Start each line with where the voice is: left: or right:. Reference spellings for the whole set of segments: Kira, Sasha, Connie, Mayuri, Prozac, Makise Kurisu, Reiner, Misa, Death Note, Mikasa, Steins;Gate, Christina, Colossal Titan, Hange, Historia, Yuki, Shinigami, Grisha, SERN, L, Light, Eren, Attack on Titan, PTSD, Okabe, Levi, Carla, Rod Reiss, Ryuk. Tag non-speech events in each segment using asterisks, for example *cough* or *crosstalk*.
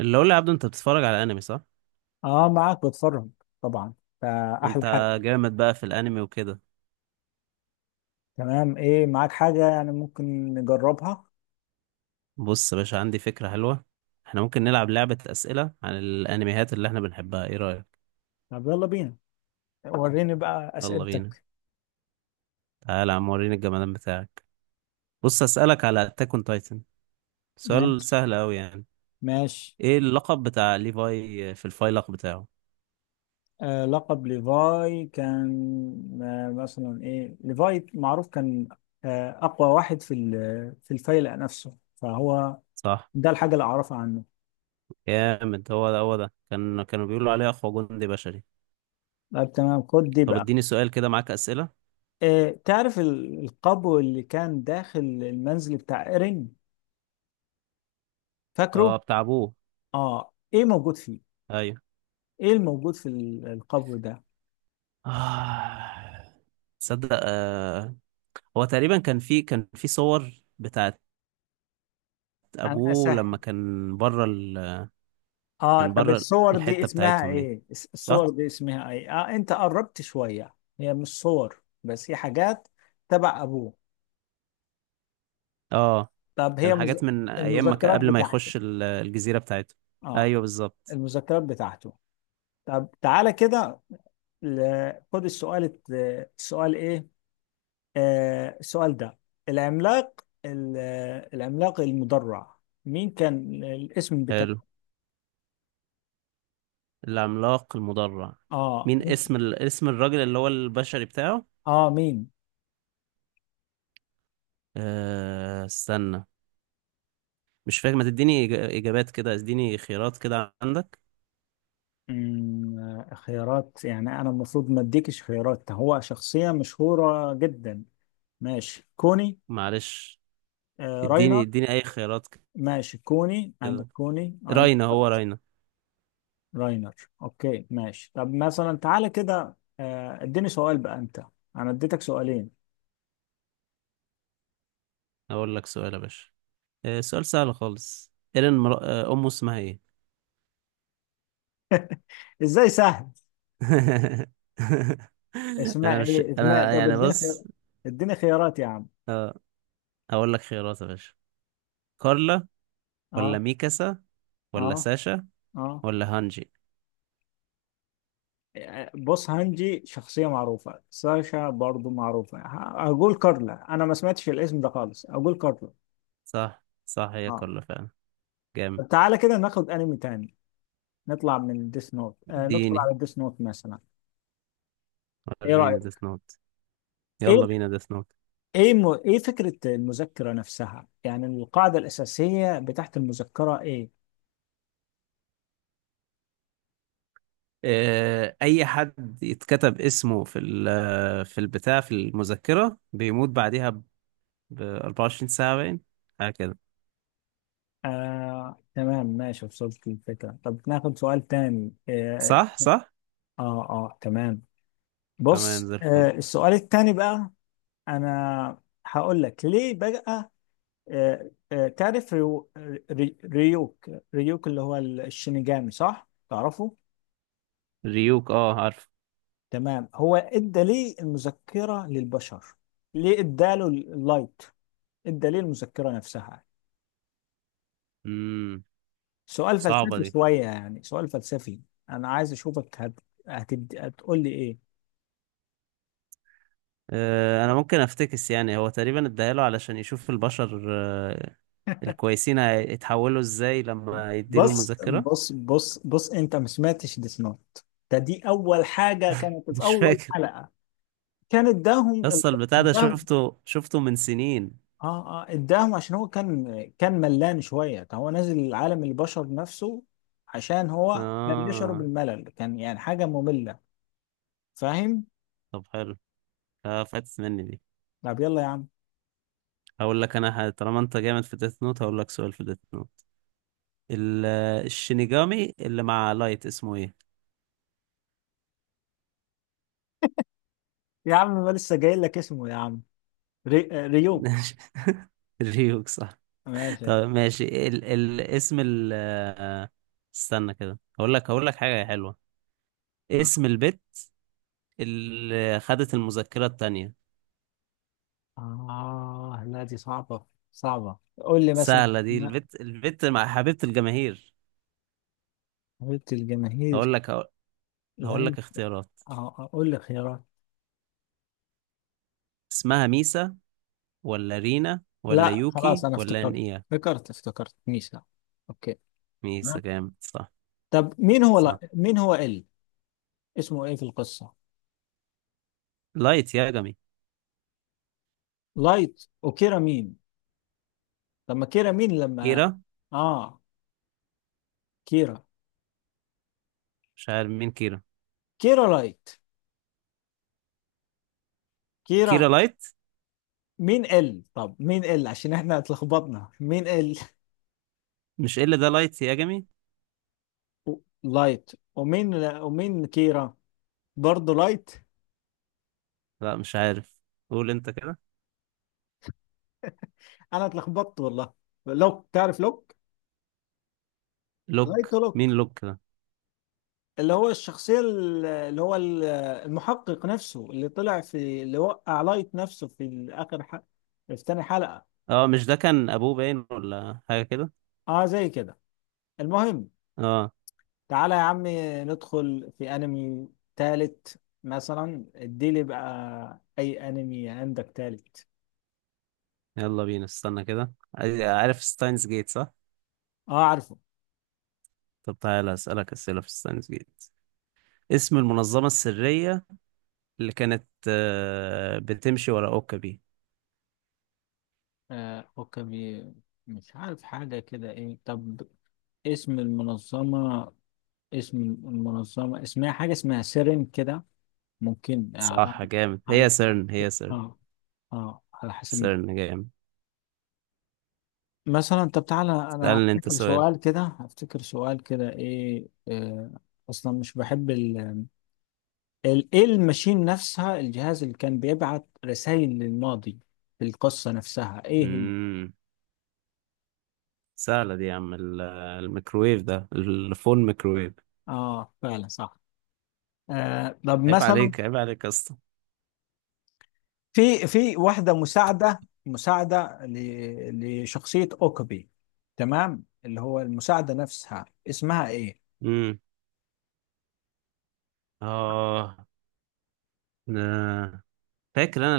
right: اللي اقول لعبده، انت بتتفرج على انمي صح؟
left: اه، معاك بتفرج، طبعا، فاحلى
right: وانت
left: حاجه.
right: جامد بقى في الانمي وكده.
left: تمام. ايه معاك حاجه يعني ممكن نجربها؟
right: بص يا باشا، عندي فكرة حلوة. احنا ممكن نلعب لعبة اسئلة عن الانميات اللي احنا بنحبها، ايه رأيك؟
left: طب يلا بينا، وريني بقى
right: يلا بينا،
left: اسئلتك.
right: تعالى يا عم وريني الجمدان بتاعك. بص، اسألك على اتاك اون تايتن. سؤال
left: ماشي،
right: سهل قوي يعني.
left: ماشي.
right: ايه اللقب بتاع ليفاي في الفايلق بتاعه؟
left: لقب ليفاي كان، آه مثلا ايه ليفاي معروف، كان اقوى واحد في الفيلق نفسه، فهو
right: صح،
left: ده الحاجه اللي اعرفها عنه.
right: جامد. هو ده كانوا بيقولوا عليه اقوى جندي بشري.
left: طب تمام، خد دي
right: طب
left: بقى.
right: اديني سؤال كده، معاك اسئلة.
left: تعرف القبو اللي كان داخل المنزل بتاع ايرين؟ فاكره؟
right: اه، بتاع ابوه.
left: اه، ايه موجود فيه؟
right: ايوه.
left: ايه الموجود القبر ده؟
right: آه. تصدق آه. هو تقريبا كان في صور بتاعت
left: انا
right: ابوه
left: اسهل.
right: لما كان بره
left: اه،
right: كان
left: طب
right: بره
left: الصور دي
right: الحتة
left: اسمها
right: بتاعتهم دي.
left: ايه؟ الصور
right: صح.
left: دي اسمها ايه؟ اه، انت قربت شوية. هي مش صور بس، هي حاجات تبع ابوه.
right: اه،
left: طب هي
right: كان حاجات من ايام ما كان-
left: المذكرات
right: قبل ما
left: بتاعته.
right: يخش الجزيرة بتاعته.
left: اه،
right: ايوه، بالظبط.
left: المذكرات بتاعته. طب تعالى كده، خد السؤال السؤال ايه؟ السؤال ده، العملاق العملاق المدرع، مين كان الاسم
right: حلو.
left: بتاعه؟
right: العملاق المدرع.
left: اه،
right: مين
left: ممكن.
right: اسم الراجل اللي هو البشري بتاعه؟
left: اه، مين؟
right: استنى. مش فاكر، ما تديني اجابات كده، اديني خيارات كده عندك.
left: خيارات؟ يعني انا المفروض ما اديكش خيارات، هو شخصية مشهورة جدا. ماشي، كوني.
right: معلش. اديني
left: راينر.
right: اديني اي خيارات
left: ماشي كوني عندك،
right: كده.
left: كوني عندك.
right: راينا، هو راينا.
left: راينر. اوكي، ماشي. طب مثلا تعالى كده، اديني سؤال بقى انت. انا اديتك سؤالين.
right: اقول لك سؤال يا باشا. سؤال سهل خالص. ايرين امه اسمها ايه؟
left: *laughs* ازاي سهل؟
right: *laughs* انا
left: اسماء؟
right: مش
left: ايه اسماء؟
right: انا
left: طب
right: يعني،
left: اديني خيار،
right: بص.
left: اديني خيارات يا عم.
right: هقول لك خيارات يا باشا. كارلا، ولا
left: اه،
right: ميكاسا، ولا
left: اه،
right: ساشا،
left: اه.
right: ولا هانجي؟
left: بص، هانجي شخصية معروفة، ساشا برضو معروفة. هقول كارلا. أنا ما سمعتش الاسم ده خالص، أقول كارلا.
right: صح، صح، هي
left: آه.
right: كارلا فعلا. جامد.
left: طب تعالى كده ناخد أنمي تاني. نطلع من ديس نوت، ندخل
right: اديني،
left: على ديس نوت مثلا. إيه
right: وريني
left: رأيك؟
right: ديث نوت.
left: إيه؟
right: يلا بينا ديث نوت.
left: إيه إيه فكرة المذكرة نفسها؟ يعني القاعدة الأساسية بتاعت المذكرة إيه؟
right: اي حد يتكتب اسمه في ال- في البتاع في المذكرة بيموت بعديها ب 24 ساعة باين، حاجة كده.
left: تمام، ماشي، وصلت الفكرة. طب ناخد سؤال تاني.
right: صح، صح.
left: تمام.
right: تمام
left: بص،
right: زي الفل.
left: السؤال التاني بقى. انا هقول لك ليه بقى. تعرف ريوك. ريوك اللي هو الشينيجامي، صح؟ تعرفه؟
right: ريوك، اه عارف.
left: تمام. هو ادى ليه المذكرة للبشر؟ ليه اداله اللايت؟ ادى ليه المذكرة نفسها؟
right: امم
left: سؤال
right: صعبة
left: فلسفي
right: دي.
left: شوية، يعني سؤال فلسفي. انا عايز اشوفك هتقول لي ايه.
right: انا ممكن افتكس، يعني هو تقريبا اداله علشان يشوف البشر، الكويسين هيتحولوا ازاي لما يديله
left: بص،
right: المذكرة.
left: بص، بص، بص، انت ما سمعتش ديس نوت. ده، دي اول حاجة كانت
right: *laughs*
left: في
right: مش
left: اول
right: فاكر.
left: حلقة. كان اداهم.
right: اصل البتاع ده
left: اداهم.
right: شفته من سنين.
left: اه، اه، اداهم عشان هو كان ملان شويه، كان هو نازل عالم البشر نفسه. عشان هو كان يشعر
right: اه.
left: بالملل، كان يعني حاجه ممله. فاهم؟
right: طب حلو. فاتت مني دي.
left: طب يلا يا عم.
right: هقول لك، طالما انت جامد في ديث نوت هقول لك سؤال في ديث نوت. الشينيجامي اللي مع لايت اسمه ايه؟
left: يا عم، ما لسه جاي لك اسمه يا عم. ري... آه، ريوك.
right: *laughs* ريوك، صح.
left: ماشي
right: طب
left: يعني.
right: ماشي، ال ال اسم ال آه، استنى كده. هقول لك حاجة حلوة.
left: اه،
right: اسم البت اللي خدت المذكرة التانية؟
left: لا، دي صعبه. صعبه، قول لي مثلا.
right: سهلة دي،
left: ما
right: البت مع حبيبة الجماهير.
left: قلت الجماهير.
right: هقول لك هقول هقول
left: الهند.
right: لك اختيارات.
left: اه، قول لي خيارات.
right: اسمها ميسا، ولا رينا، ولا
left: لا خلاص،
right: يوكي،
left: انا
right: ولا
left: افتكرت،
right: نيا؟
left: افتكرت، افتكرت ميسا. اوكي.
right: ميسا،
left: تمام.
right: جامد، صح.
left: طب مين هو لا...
right: صح.
left: مين هو ال. اسمه ايه في القصه؟
right: لايت يا جمي.
left: لايت وكيرا، مين لما كيرا مين لما.
right: كيرا؟
left: اه، كيرا.
right: مش عارف مين كيرا.
left: كيرا لايت. كيرا
right: كيرا لايت.
left: مين ال، طب مين ال، عشان احنا اتلخبطنا مين ال.
right: مش إيه اللي ده، لايت يا جمي.
left: و- لايت ومين، ومين كيرا؟ برضه لايت.
right: لا، مش عارف. قول انت كده.
left: انا اتلخبطت والله. لوك، تعرف لوك؟
right: لوك،
left: لايت
right: مين
left: ولوك،
right: لوك ده؟
left: اللي هو الشخصية اللي هو المحقق نفسه، اللي طلع في اللي وقع لايت نفسه في اخر حلقة، في تاني حلقة.
right: اه مش ده كان ابوه باين، ولا حاجه كده؟
left: اه، زي كده. المهم،
right: اه.
left: تعالى يا عمي، ندخل في انمي تالت مثلا. اديلي بقى اي انمي عندك تالت.
right: يلا بينا. استنى كده، عارف ستاينز جيت، صح؟
left: اه، عارفه.
right: طب تعالى اسالك اسئله في ستاينز جيت. اسم المنظمه السريه اللي كانت بتمشي ورا اوكابي؟
left: اوكي. مش عارف حاجة كده، ايه طب؟ اسم المنظمة، اسم المنظمة اسمها حاجة، اسمها سيرين كده. ممكن.
right: صح، جامد. هي
left: على،
right: سيرن، هي سيرن.
left: اه، اه، على حسب
right: سيرن، جامد.
left: مثلا. طب تعالى، انا
right: اسالني انت
left: افتكر
right: سؤال.
left: سؤال كده، افتكر سؤال كده، ايه. اصلا مش بحب. ايه الماشين نفسها، الجهاز اللي كان بيبعت رسائل للماضي في القصة نفسها، ايه هي؟
right: امم سهله دي يا عم، الميكروويف ده، الفون ميكروويف.
left: اه، فعلا صح. طب
right: عيب
left: مثلا،
right: عليك، عيب عليك يا اسطى.
left: في واحدة مساعدة، مساعدة لشخصية اوكابي، تمام؟ اللي هو المساعدة نفسها، اسمها ايه؟
right: امم اه آه. فاكر انا.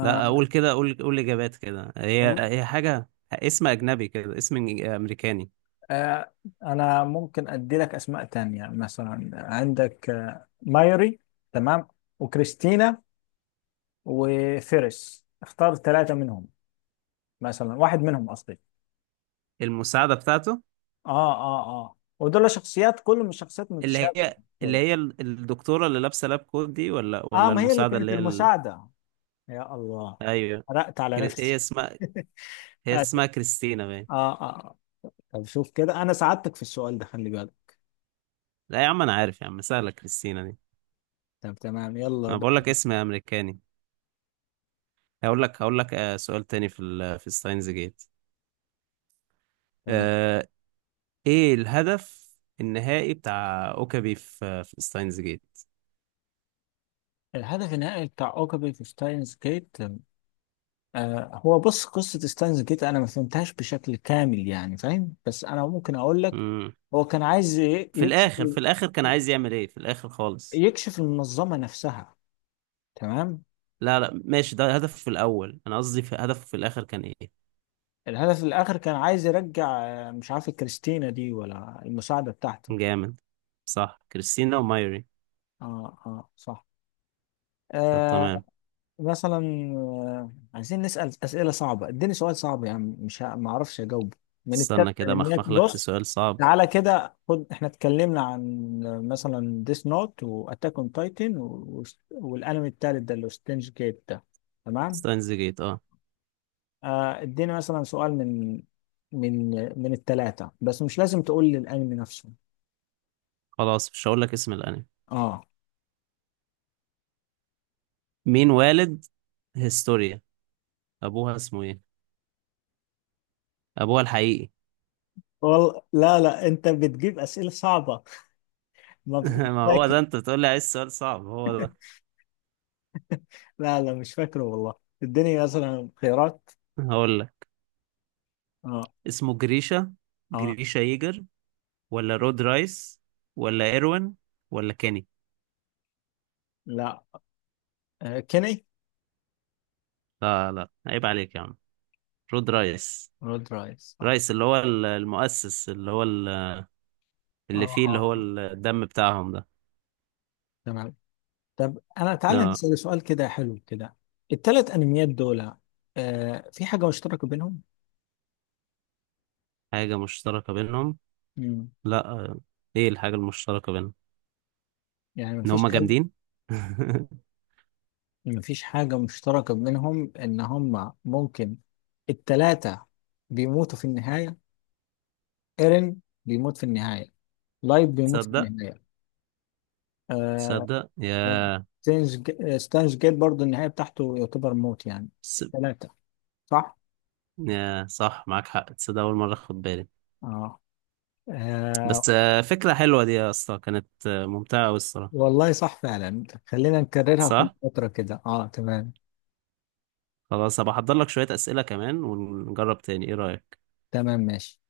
right: لا، اقول كده اقول قول اجابات كده، هي حاجه اسم اجنبي كده، اسم امريكاني.
left: آه انا ممكن ادي لك اسماء تانية. مثلا عندك، مايري، تمام، وكريستينا، وفيرس. اختار ثلاثة منهم مثلا، واحد منهم قصدي.
right: المساعده بتاعته.
left: اه، اه، اه، ودول شخصيات، كلهم شخصيات
right: اللي
left: متشابهة
right: هي
left: يعني
right: اللي
left: شوية.
right: هي الدكتوره اللي لابسه لاب كوت دي، ولا
left: اه،
right: ولا
left: ما هي اللي
right: المساعده
left: كانت
right: اللي هي
left: المساعدة. يا الله،
right: ايوه.
left: حرقت على
right: هي
left: نفسي.
right: اسمها،
left: *laughs*
right: هي
left: اه،
right: اسمها كريستينا باين.
left: اه، آه. طب شوف كده، انا ساعدتك في السؤال ده، خلي بالك.
right: لا يا عم، انا عارف يا عم، سهله كريستينا دي.
left: طب تمام، يلا
right: انا بقول لك
left: بقى.
right: اسم امريكاني. هقول لك سؤال تاني في ستاينز جيت.
left: تمام.
right: آه، ايه الهدف النهائي بتاع اوكابي في ستاينز جيت؟
left: الهدف النهائي بتاع اوكابي في ستاينز جيت؟ هو بص، قصة ستاينز جيت انا ما فهمتهاش بشكل كامل، يعني فاهم، بس انا ممكن اقول لك. هو كان عايز
right: في
left: يكشف،
right: الاخر في الاخر كان عايز يعمل ايه في الاخر خالص؟
left: يكشف المنظمة نفسها. تمام.
right: لا، لا، ماشي، ده هدف في الاول، انا قصدي في هدفه في الاخر كان ايه؟
left: الهدف الآخر كان عايز يرجع، مش عارف كريستينا دي ولا المساعدة بتاعته.
right: جامد، صح، كريستينا ومايري.
left: اه، اه، صح.
right: طب
left: آه،
right: تمام.
left: مثلا. عايزين نسأل أسئلة صعبة، اديني سؤال صعب يعني، مش ما اعرفش اجاوبه. من التالتة،
right: استنى كده،
left: من هناك
right: مخمخ لك في
left: بص.
right: سؤال صعب.
left: تعالى كده، خد، احنا اتكلمنا عن مثلا ديس نوت واتاك اون تايتن، والانمي التالت ده اللي هو ستينج جيت ده. تمام.
right: ستاينز جيت، اه.
left: اديني مثلا سؤال من، من التلاتة، بس مش لازم تقول لي الانمي نفسه.
right: خلاص مش هقول لك اسم الانمي.
left: اه.
right: مين والد هيستوريا؟ ابوها اسمه ايه؟ ابوها الحقيقي.
left: والله لا، لا، انت بتجيب اسئله صعبه. ما
right: *laughs*
left: مش
right: ما هو ده،
left: فاكر.
right: انت بتقول لي عايز سؤال صعب، هو ده.
left: لا، لا، مش فاكره والله. اديني مثلا خيارات.
right: هقول لك
left: اه.
right: اسمه جريشا،
left: اه.
right: جريشا ييجر، ولا رود رايس، ولا ايروين، ولا كيني؟
left: لا. كيني.
right: لا، لا، عيب عليك يا عم، رود رايس.
left: رود رايس. اه،
right: رايس اللي هو المؤسس، اللي هو
left: اه،
right: اللي فيه، اللي
left: اه،
right: هو
left: اه،
right: الدم بتاعهم ده.
left: تمام. طب انا، تعالى
right: اه.
left: نسال سؤال كده حلو كده. الثلاث انميات دول، في حاجه مشتركه بينهم؟
right: حاجة مشتركة بينهم؟
left: مم.
right: لا. ايه الحاجة المشتركة بينهم؟
left: يعني
right: ان
left: مفيش
right: هما
left: اي؟
right: جامدين. *laughs*
left: مفيش حاجه مشتركه بينهم، ان هم ممكن الثلاثه بيموتوا في النهايه. ايرين بيموت في النهايه، لايف بيموت في
right: تصدق،
left: النهايه. آه،
right: تصدق،
left: آه، ستانز جيت برضه، النهاية بتاعته يعتبر موت يعني.
right: س...
left: ثلاثة، صح؟
right: يا صح معاك حق، تصدق اول مرة اخد بالي.
left: آه.
right: بس،
left: آه.
right: فكرة حلوة دي يا اسطى، كانت ممتعة أوي الصراحة.
left: والله صح فعلا، خلينا نكررها كل
right: صح.
left: فترة كده. اه، تمام.
right: خلاص، هبقى احضر لك شوية أسئلة كمان ونجرب تاني، ايه رأيك؟
left: تمام، ماشي.